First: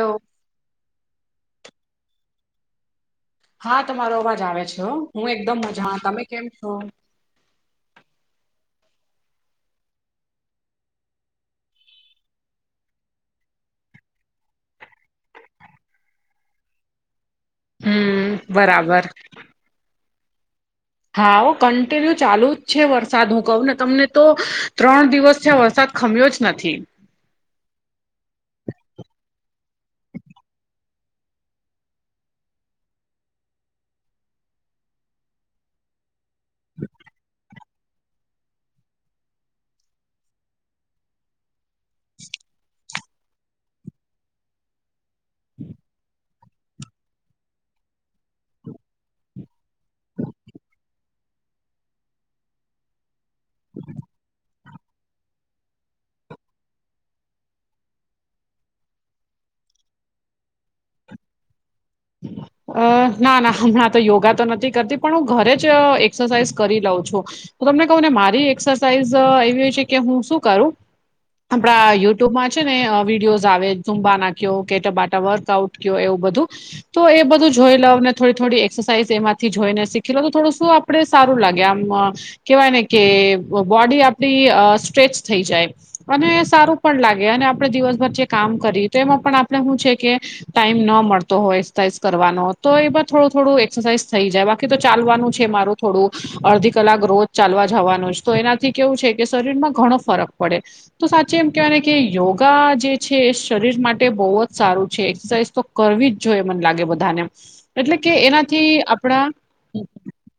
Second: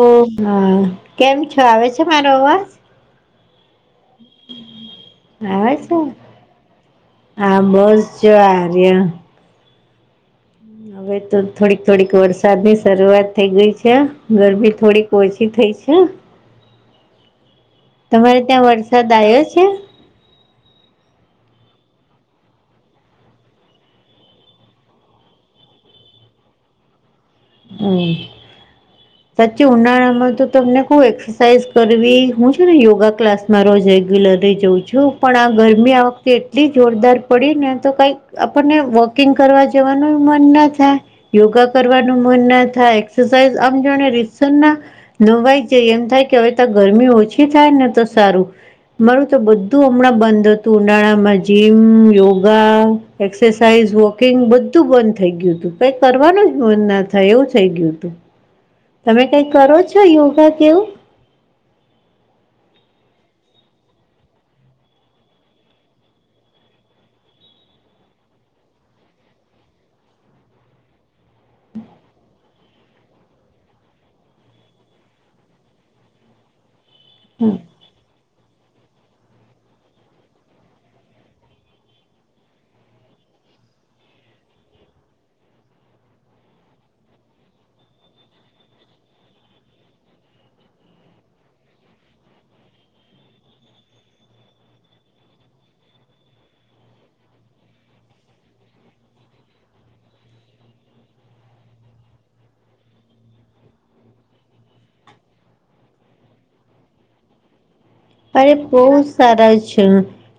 ઓ હા કેમ છો આવે છે મારો અવાજ? હા તમારો અવાજ આવે છે હું એકદમ આવે છે મજા તમે કેમ છો? હા બસ જર્યા. હ [unintelligible] હવે તો થોડીક થોડીક વરસાદ ની શરૂઆત થઈ ગઈ છે, ગરમી થોડીક ઓછી થઈ છે. હમ તમારે ત્યાં બરાબર વરસાદ આવ્યો છે? હા કન્ટિન્યુ ચાલુ જ છે વરસાદ હું કહું ને તમને તો, ત્રણ દિવસ થ્યા વરસાદ ખમ્યો જ નથી. હમ. સાચી ઉનાળા માં તો તમને એક્સરસાઇઝ કરવી હું છે ને યોગા ક્લાસ મા રોજ રેગ્યુલરી જઉં છું પણ આ ગરમી આ વખતે એટલી જોરદાર પડી ને તો કઈ આપણને વોકિંગ કરવા જવાનું મન ના થાય, યોગા કરવાનું થાય આમ જા ના, નવાય છે એમ થાય. હવે તો ગરમી ઓછી થાય ને તો સારું. મારું તો બધું હમણાં બંધ હતું ઉનાળામાં જીમ યોગા. એક્સરસાઇઝ વોકિંગ બધું બંધ થઈ ગયું હતું ક કરવાનું જ મંધ ના થ એવું થઈ ગયું હતું. તમે કઈ કરો છો યોગા કેવું એવું? હ [inaudible] અ ના ના હમણાં તો યોગા તો નથી કરતી પણ હું ઘરે જ એક્સરસાઇઝ કરી લઉં છું. તો તમને કહું ને મારી એક્સરસાઇઝ એવી હોય છે કે હું શું કરું. આપડા યુટ્યુબમાં છે ને અ વિડીયોઝ આવે ઝુંબા નાખ્યો કેટ બાટા વર્કઆઉટ ક્યો એવું બધું તો એ બધું જોઈ લઉ ને થોડી થોડી એક્સરસાાઈઝ એમાંથી જોઈને શીખી લો તો થોડું શું આપડે સારું લાગે આમ કેવાય ને કે બોડી આપડી અ સ્ટ્રેચ થઈ જાય અને સારું પણ લાગે અને આપણે જીવનભર જે કામ કરીએ તો એમાં પણ આપણે શું છે કે ટાઈમ ન મળતો હોય એક્સાઝ કરવાનો તો એ થોડું થોડું એક્સરસાઇઝ થઈ જાય બાકી તો ચાલવાનું છે મારું થોડું અડધી કલાક રોજ ચાલવા જવાનું જ તો એનાથી કેવું છે કે શરીરમાં ઘણો ફરક પડે તો સાચે એમ કેવાય કે યોગા જે છે એ શરીર માટે બહુ જ સારું છે એક્સરસાઇઝ તો કરવી જ જોઈએ મને લાગે બધાને એટલે કે અરે એનાથી બઉં આપણા સારા છે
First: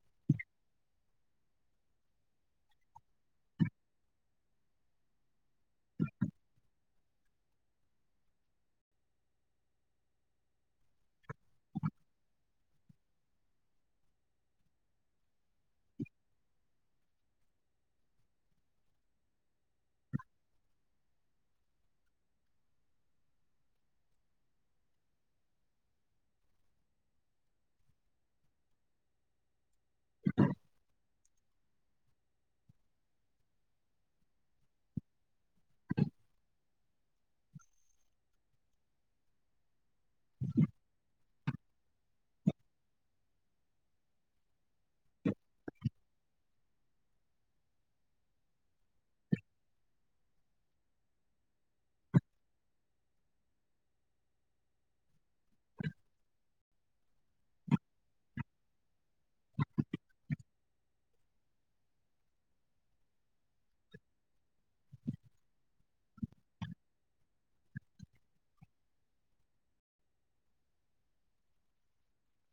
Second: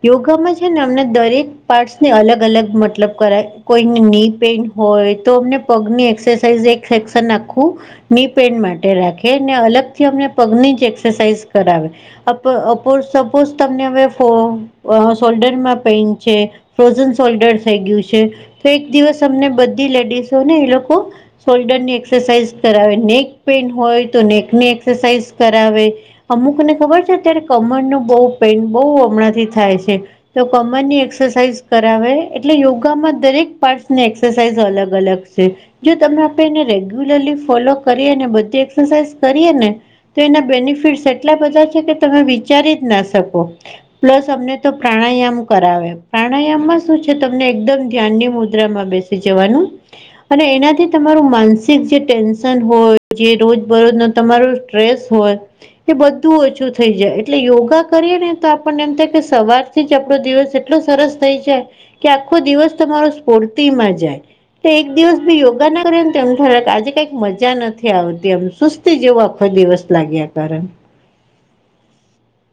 યોગામાં છે ને અમને દરેક પાર્ટસ ને અલગ અલગ મતલબ કરાય કોઈને ની [unintelligible] પેન્ટ હોય તો અમને પગની એક્સરસાઇઝ એક સેક્શન આખું ની પેન માટે રાખે ને અલગ થી અમને પગની જ એક્સરસાઇઝ કરાવે [unintelligible] સપોઝ તમને હવે ફો અ શોલ્ડરમાં પેઇન છે ફ્રોઝન સોલ્ડર થઈ ગ્યું છે તો એક દિવસ અમને બધી લેડીસો ને એ લોકો સોલ્ડરની એક્સરસાઇઝ કરાવે નેક પેન્ટ હોય તો નેકની એક્સરસાઇઝ કરાવે અમુકને ખબર છે અત્યારે કમર નું બઉ પેન બઉ હમણાંથી થાય છે તો કમર ની એક્સરસાઇઝ કરાવે એટલે યોગામાં દરેક પાર્ટ ને એક્સ સરસાઇઝ અલગ અલગ છે. જો તમે આપે એને રેગ્યુલરલી ફોલો કરીએને બધી એક્સરસાઇઝ કરીએ ને તો એના બેનિફિટસ એટલા બધા છે કે તમે વિચારી જ ના શકો પ્લસ અમને તો પ્રાણાયામ કરાવે પ્રાણાયામમાં શું છે તમને એકદમ ધ્યાનની મુદ્રામાં બેસ ઈ જવાનું અને એનાથી તમારું માનસિક જે ટેન્શન હોય જે રોજ બરોજ નું તમારુ ટ્રેસ હોય એ બધું ઓછું થઈ જાય એટલે યોગા કરીએ ને તો આપણને એમ થાય કે સવારથી જ આપણો દિવસ એટલો સરસ થઈ જાય કે આખો દિવસ તમારો સ્ફૂર્તિ માં જાય તો એક દિવસ બી યોગા ના કરીએ ને તો એ આજે કઈક મજા નથી આવતી એમ શુંસ્ તે જેવો આખો દિવસ લાગ્યા કારણ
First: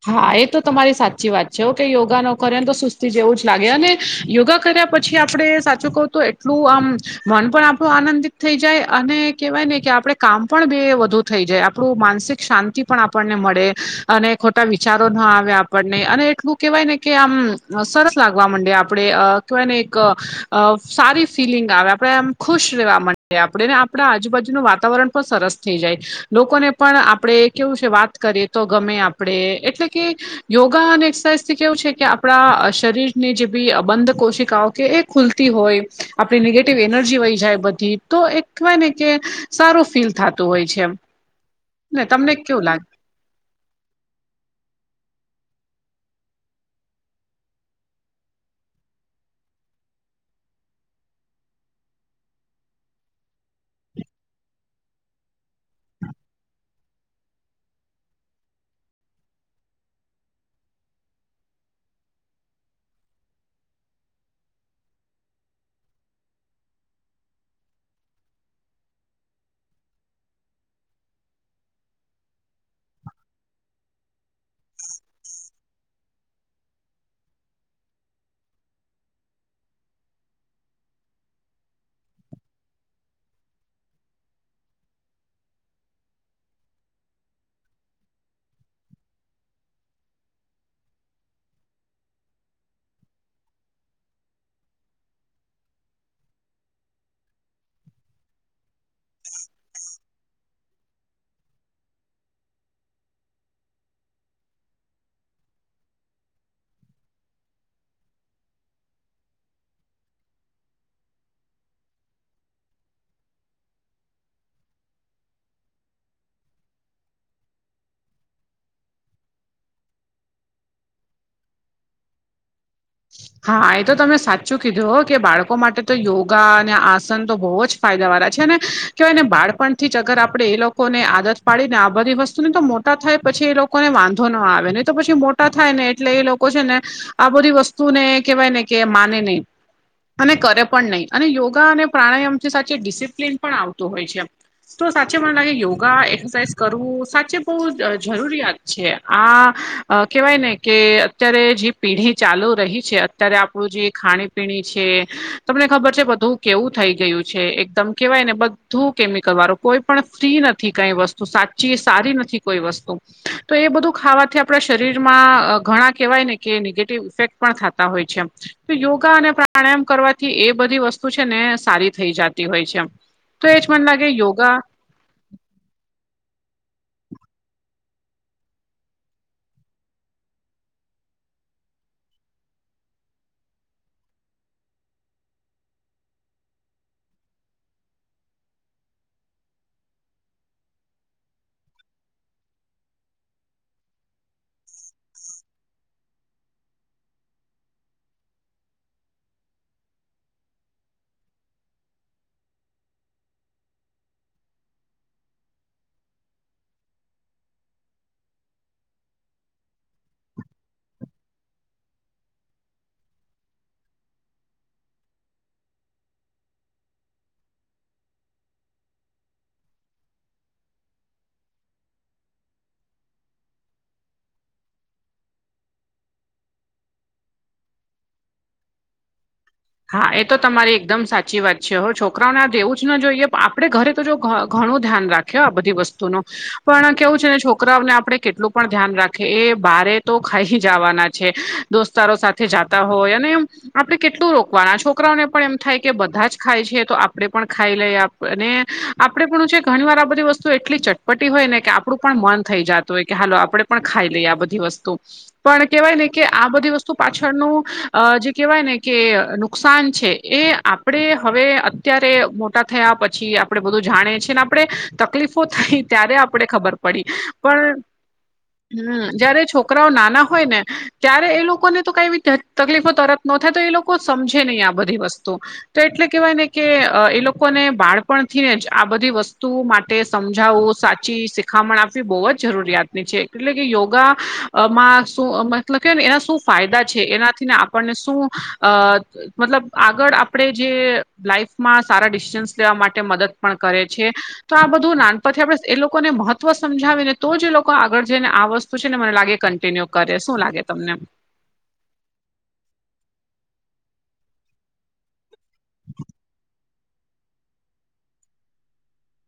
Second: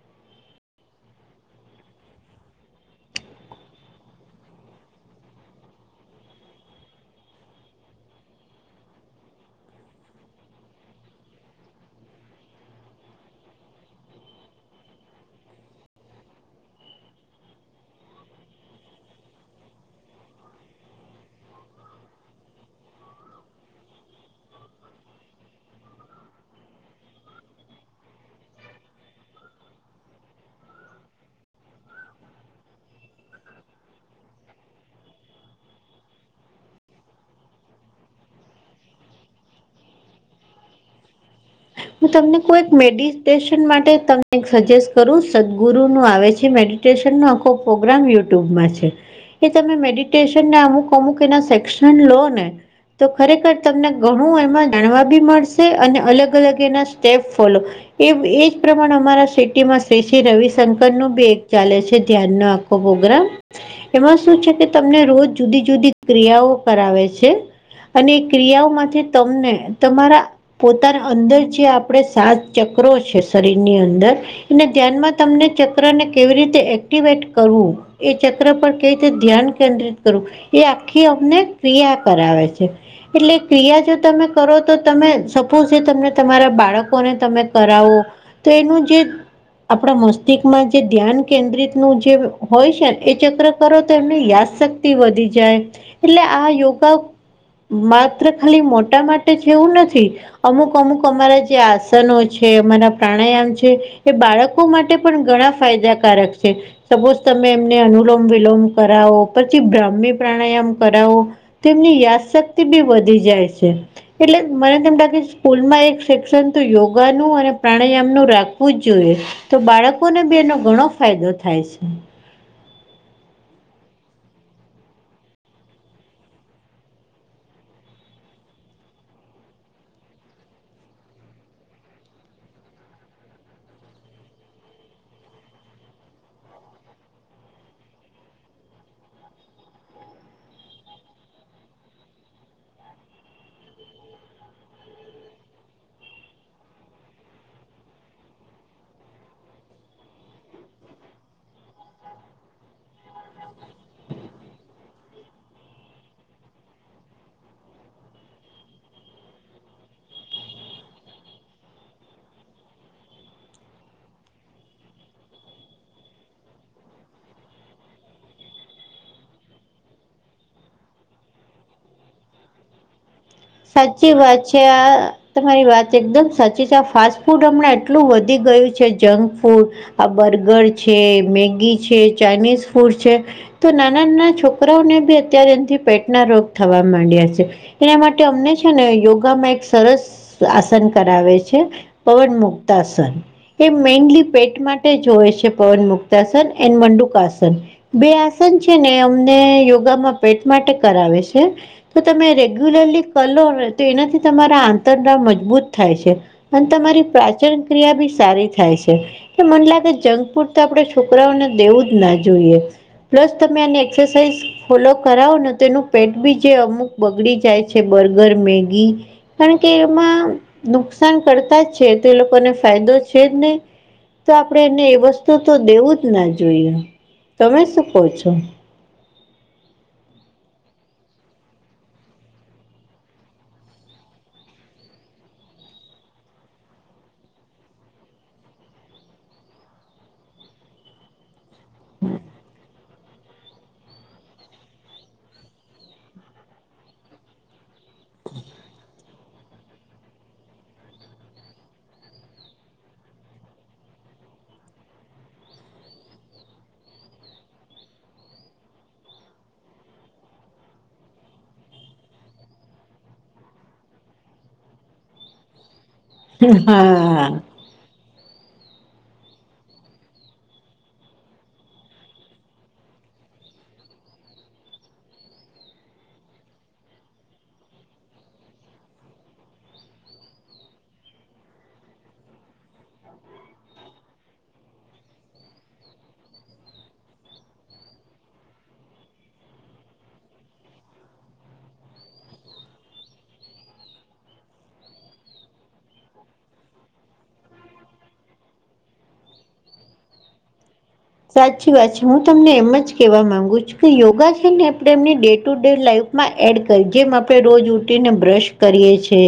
હા એ તો તમારી સાચી વાત છે ઓ કે યોગા ન કરેન તો સુસ્તી જેવું જ લાગે અને યોગા કર્યા પછી આપડે સાચું કહું તો એટલું આમ મન પણ આપણું આનંદિત થઈ જાય અને કેવાય ને કે આપડે કામ પણ બે વધુ થઈ જાય આપડુ માનસિક શાંતિ પણ આપણને મડે અને ખોટા વિચારો ના આવે આપણને અને એટલું કેહેવાય ને કે આમ સરસ લાગવા મંડે આપડે અ તો એને એક સારી ફિલિંગ આવે આપડે આમ ખુશ રહેવા માટેે આપડે ને આપ પડા આજુબાજુનું વાતાવરણ પણ સરસ થઈ જાય લોકોને પણ આપડે કેવું છે વાત કરીએ તો ગમે એ આપ પડે એટલે કે યોગા અને એક્સરસાઇઝ થી કેવું છે કે આપડા અ શરીર ની જે બી બંધ કોશિકાઓ કે એ ખુલતી હોય આપણી નેગેટિવ એનર્જી વઈ જાય બધી તો એ કહેવાય ને કે સારું ફીલ થાતું હોય છે એમ ને હું તમને કેવું કોઈ લાગે મેડિ ટેશન માટે તમને એક સજેસ્ટ કરું સદગુરુ નું આવે છે મેડિટેશન નો આખો પ્રોગ્રામ યુટ્યુબમાં છે. એ તમે મેડિટેશનને અમુક અમુક એના સેક્શન લો ને તો ખરેખર તમને ઘણું એમાં જાણવા બી મળશે અને અલગ-અલગ કે એના સ્ટેપ ફોલો એ એજ પ્રમાણે અમારા સિટીમાં શ્રી શ્રી રવિશંકર નું બી એક ચાલે છે ધ્યાન ના આપ પ્રોગ્રામ એમાં શું છે કે તમને રોજ જુદી-જુદી ક્રિયાઓ કરાવે છે. અને એ ક્રિયાઓમાંથી તમને તમારા પોતાના અંદર જે આપડે સાત ચક્રો છે શરીર ની અંદર એ ધ્યાનમાં તમને ચક્ર ને કેવી રીતે એક્ટિવેટ કરવું એ ચક્ર પર કેવી રીતે ધ્યાન કેન્દ્રિત કરવું. એ આખી અમને ક્રિયા કરાવે છે. એટલે ક્રિયા જો તમે કરો તો તમે સપોઝ તમને તમારા બાળકોને તમે કરાવો તો એનું જે આપણા મસ્તિષ્કમાં જે ધ્યાન કેન્દ્રિત નું જે હોય છે ને એ ચક્ર કરો તો એમને યાદ શક્ વધી જાય એટલે આ યોગા માત્ર ખાલી મોટ ટા માટે જ જેવું નથી અમુક અમુક અમારા જે આસનો છે અમારા પ્રાણાયામ છે એ બાળકો માટે પણ ઘણા ફાયદા કારક છે. સપોઝ તમે એમને અનુલોમ વિલોમ કરાવો, પછી બ્રાહ્મી પ્રાણાયામ કરાવો, તો એમની યાદશક્તિ બી વધી જાય છે એટલે મને તેમ લાગે સ્કૂલમાં એક સેક્શન તો યોગાનું અને પ્રાણાયામ નું રાખવું જ જોઈએ, તો બાળકોને બી એનો ઘણો ફાયદો થાય છે. હા, એ તો તમે સાચું કીધું કે બાળકો માટે તો યોગા અને આસન તો બહુ જ ફાયદા વાળા છે અનેને કહેવાય ને બાળપણથી જ અગર આપણેે એ લોકો ને આદત પાડીને આ બધી વસ્તુને તો મોટા થાય પછી એ લોકો ને વાંધો ના આવે નઈ તો પછી મોટા થાય ને એટલે એ લોકો છે ને આ બધી વસ્તુ તું ને કેવાય ને કે માને નય અને કરે પણ નહીં અને યોગા અને પ્રાણાયામથી સાચી ડિસિપ્લિન પણ આવતું હોય છે. તો સાચે મને લાગે યોગા એક્સરસાઇઝ કરવું સાચે બહુ જરૂરિયાત છે આ અ કેવાય ને કે અત્યારે જે પેઢી ચાલુ રહી છે અત્યારે આપણું જે ખાણીપીણી છે તમને ખબર છે બધું કેવું થઈ ગયું છે એકદમ. કેવાય ને બધું કેમિકલ વાળું કોઈ પણ ફ્રી નથી કઈ વસ્તુ સાચી સારી નથી કોઈ વસ્તુ. તો એ બધું ખાવાથી આપણા શરીરમાં ઘણા કહેવાય ને કે નેગેટિવ ઇફેક્ટ પણ ખાતા હોય છે એમ. તો યોગા અને પ્રાણાયામ કરવાથી એ બધી વસ્તુ છે ને સારી થઈ જતી હોય છે એમ સાચી વાત છે આ તમારી વાત એકદમ સાચી છે આ ફાસ્ટ ફૂડ હમણાં એટલું વધી ગયું છે જંક ફૂડ આ બર્ગર છે મેગી છે ચાાઈનીઝ ફૂડ છે. તો નાના નાના છોકરાઓને બી અત્યારે એનાથી પેટના રોગ થવા માંડ્યા છે એના માટે, અમને છે ને યોગામાં એક સરસ આસન કરાવે છે પવન મુક્તાસન એ મેનલી પેટ માટે જ હોય છે પવન મુક્તાસન એન મંડુકાસન બે આસન છે ને અમને યોગામાં પેટ માટે કરાવે છે. તો તમે રેગ્યુલરલી કરલોને તો એનાથી તમારા આંતરડા મજબૂત થાય છે. અને તમારી પાચન ક્રિયા બી સારી થાય છે. મને લાગે જંક ફૂડ તો આપણેે છોકરાઓને દેવું જ ના જોઈએ. પ્લસ તમે આની એક્સરસાઇઝ ફોલો કરાવો ને તો એનું પેટ બી જે અમુક બગડી જાય છે. Burger, Maggi. કારણ કે એમાં નુકસાન કરતા જ છે તો એ લોકોને ફાયદો છે જ નહીં તો આપણેે એને એ વસ્તુ તો દેવું જ ના જોઈએ, તમે શું કહો છો? હા એ તો તમારી એકદમ સાચી વાત છે હો છોકરાઓને આ દેવું જ ના જોઈએ આપણે ઘરે તો જો ધ ઘણું ધ્યાન રાખે કે આ બધી વસ્તુ ન પણ કેવું છે ને છોકરાઓને આપણે કેટલું પણ ધ્યાન રાખીએ એ બારે તો ખાઈ હી જવાના છે દોસ્તારો સાથે જાતા હોય અને આપડે કેટલું રો વાણા છોકરાઓને પણ એમ થાય કે બધા જ ખાય છે, તો આપડે પણ ખાઈ લઈ આપણેે પણ છે ઘણી વાર આ બધી વસ્તુ એટલી ચટપટી હોય ને કે આપડું પણ મન થઈ જતું હોય કે હાલો આપડે પણ ખાઈ લઈ આ બધી વસ્તુ. પણ કેહેવાય ને કે આ બધી વસ્તુ પાછળનું, જે કહેવાય ને કે નુકસાન છે એ આપણે હવે અત્યારે મોટા થયા પછી આપડે બધું જાણીએ છીએ ને આપડણે, તકલીફો થઈ. ત્યારે આપડે ખબર પડી, હા પણ હમ જયારે છોકરાઓ નાના હોય ને. ત્યારે એ લોકોને તો કઈ તકલીફો તરત ન થાય તો એ લોકો સમજે નહી આ બધી વસ્તુ. તો એટલે કેહેવાય ને કે એ લોકોને બાળપણ થીને જ આ બધી વસ્તુ તે સમજાવું સાચી શિખામણ આપવી બહુ જ જરૂરિયાતની છે એટલે કે યોગા. અ માં શું મતલબ કે ને એના શું ફાયદા છે એનાથી ને આપણને શું, અ મતલબ આગળ આપણે જે લાઈફમાં સારા ડિસીિજન્સ લેવા માટે મદદ પણ કરે છે. તો આ બધું નાનપણથી આપણે એ લોકોને મહત્વ સમજાવીને તો જ લોકો આગળ જઈને આ વસ્તુ શું છે ને મને લાગે કન્ટિન્યુ કરે શું લાગે તમને? સાચી વાત છે હું તમને એમ જ કેવા માંગુ છું કે યોગા છે ને આપણે એમને ડેટ ટુ ડે લાઈફમાં એડ કરી જેમ આપણે રોજ ઉટીને બ્રશ કરીએ છે.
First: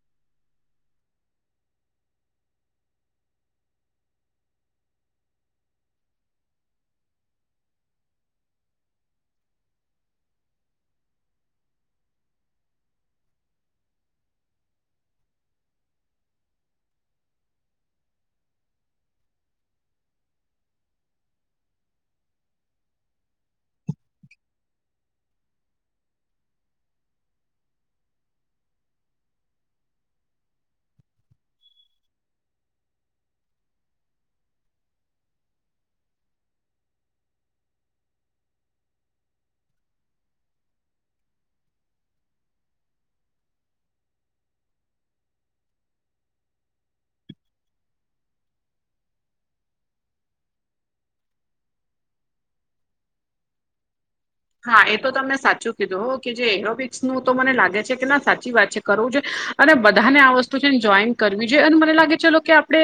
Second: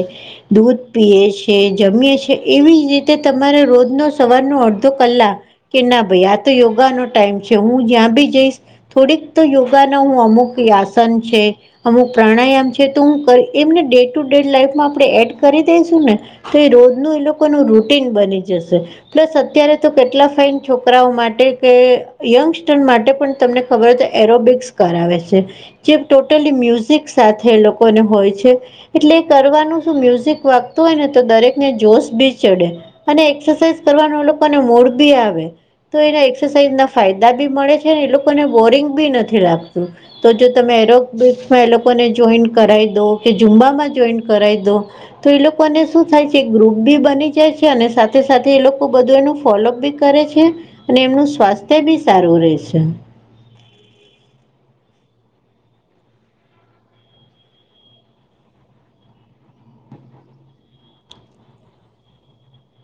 દૂધ પીએ છે જમીએ છે એવી જ રીતે તમારે રોજનો સવારનો અડધો કલાક. કે ના ભાઈ આ તો યોગાનો ટાઈમ છે હું જ્યાં બી જઈશ. થોડીક તો યોગાના હું અમુક આયાસન છે. અમુક પ્રાણાયામ છે તો હું એમને ડે ટુ ડે લાાઈફમાં આપણે એડ કરી દઈશું ને. તો એ રોજ ન એ લોકોનું રૂટીન બની જશે. પ્લસ અત્યારે તો કેટલા ફઇન છોકરાઓ માટે માટે કે યંગસ્ટર માટે પણ તમને ખબર હો તો એરોબિક્સ કરાવે છે. જે ટોટલી મ્યુઝિક સાથે એ લોકોને હોય છે. એટલે એ કરવાનું શ મ્યુઝિક વાગતું હોય ને તો દરેક ને જોશ બી ચડે. અને એક્સરસાઇઝ કરવાનું એ લોકોને મૂડ બી આવે. તો એના એક્સરસાઇઝના ફાયદા બી મળે છે ને એ લોકોને બોરિંગ બી નથી લાગતું. તો જો તમે એરોમાં એ લોકોને જોઈન કરાવી દો કે ઝુંમબામાં જોઈન કરાવી દો. તો એ લોકોને શું થાય છે ગ્રુપ બી બની જાય છે અને સાથે સાથે એ લોકો બધું એનું ફોલોઅપ બી કરે છે, અને એમનું સ્વાસ્થ્ય બી સારું રહે છે. હા એ તો તમને સાચું કીધું હો કે જે એરોપિક્સ નું તો મને લાગે છે કે ના સાચી વાત છે. કરવું જો, અને બધાને આ વસ્તુ છેને જોઈન કરવી જોઈએ અને મને લાગે ચલો કે આપણે.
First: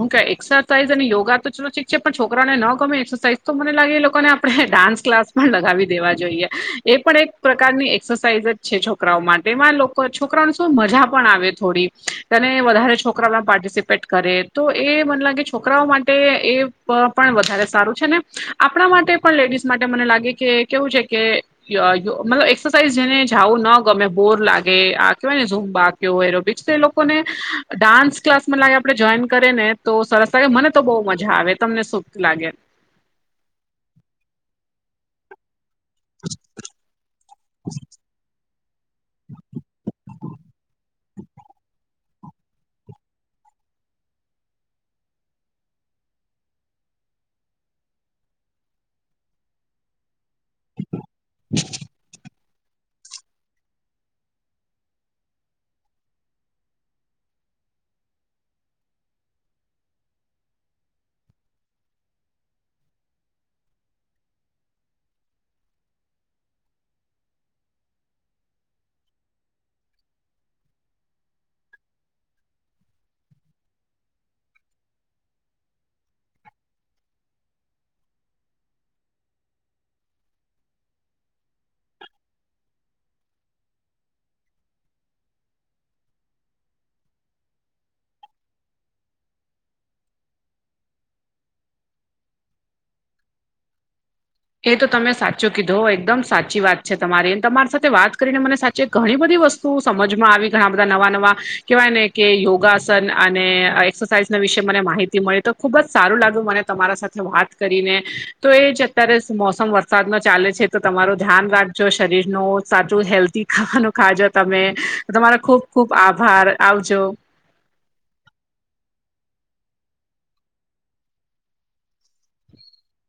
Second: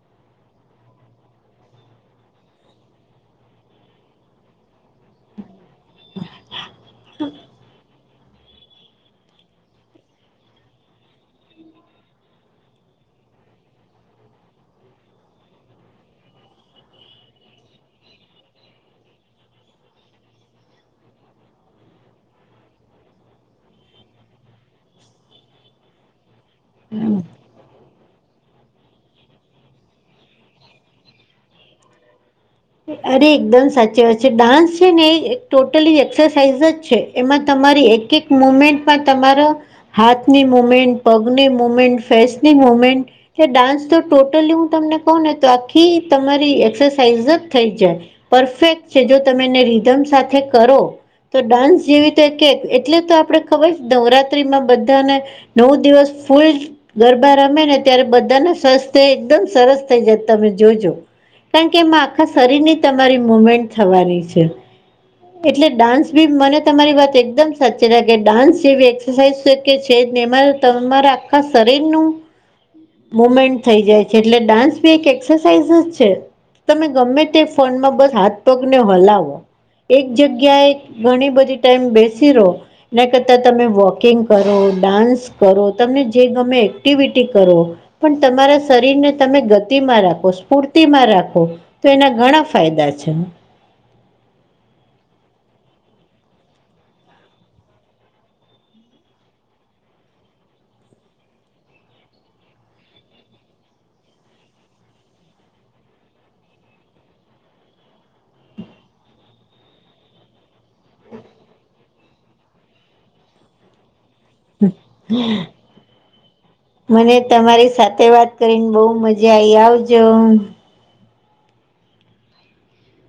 હું ક એક્સરસાઇઝ અને યોગા તો છોલો ીક છે પણ છોકરાને ન ગમે એક્સરસાઇઝ તો મને લાગે એ લોકોને આપણે ડાન્સ ક્લાસ પણ લગાવી દેવા જોઈએ, એ પણ એક પ્રકારની એક્સરસાઇઝ જ છે છોકરાઓ માટેમાં લોકો છોકરાઓને શું મજા પણ આવે થોડી. તેને વધારે છોકરાઓમાં પાર્ટિસિપેટ કરે તો એ મને લાગે છોકરાઓ માટે એ પણ વધારે સારું છે ને આપણા માટે પણ લેડીઝ માટે મને લાગે કે કેવું છે કે મતલબ એક્સરસાઇઝ જેને જાવું ના ગમે બોર લાગે આ કેહેવાય ને ઝૂમ બા કેવો એ બીજ તે એ લોકો ને. ડાન્સ ક્લાસ માં લાગે આપે જોઈન કરીએ ને તો સરસ લાગે મને તો બહુ મજા આવે તમને સુખ લાગે. અરે એકદમ સાચી વાત છે ડાન્સ છે ને ટોટલી એક્સરસાાઈઝ જ છે એમાં તમારી એક એક મુમેન્ટમાં તમારો હાથની મૂમેન્ટ પગની મૂમેન્ટ ફસની મૂમેન્ટ. કે ડાન્સ તો ટોટલી હું તમને કહું ને તો આખી તમારી એક્સરસાઇઝ જ થઈ જાય પરફેક્ટ છે જો તમે એને રીધમ સાથે કરો તો ડાન્સ જેવી તો એટલે તો આપડે ખબર નવરાત્રીમાં બધાને નવ દિવસ ફૂલ ગરબા રમે ને ત્યારે બધાને સરસ થ એકદમ સરસ થઈ જ તમે જોજો કારણ કે એમાં આખા શરીર ની તમારી મુમેન્ટ થવાની છે. એટલે ડાન્સ બી મને તમારી વાત એકદમ સાચી રા કે ડાન્સ જેવી થ ઈઈશકે છે તેમાં તમારા આખા શરીરનું મુમેન્ટ થઈ જાય છે એટલે ડાન્સ બી એક એક્સરસાઇઝ જ છે તમે ગમે તે ફોનમાં બસ હાથ પગ ને હલાવો. એક જગ્યાએ ઘણી બધી ટાઈમ બેસી રહો. એના કરતા તમે વોકિંગ કરો ડાન્સ કરો તમને જે ગમે એક્ટિવિટી કરો. પણ તમારા શરીરને તમે ગતિમાં રાખો સ્ફૂર્તિમાં રાખો. તો એના ઘણા ફાયદા છે. એ તો તમે સાચો કીધો એકદમ સાચી વાત છે તમારી તમારી સાથે વાત કરીને મને સાચ ચે ઘણી બધી વસ્તુ સમજમાં આવી ઘણા બધા નવા નવા કેહેવાય ને કે યોગાસન અને એક્સરસાઇઝના વિશે મને માહિતી મળી તો ખૂબ જ સારું લાગ્યું મને તમારા સાથે વાત કરીને તો એ જ અત્યારે મોસમ વરસાદનો ચાલે છે તો તમારુ ધ્યાન રાખજો શરીરનું સાચું હેલ્ધી ખાવાનું ખાજો તમે તમારો ખુબ ખુબ આભાર આવજો. મને તમારી સાથે વાત કરીને બહુ મજા આઈ આવજો. [inaudible]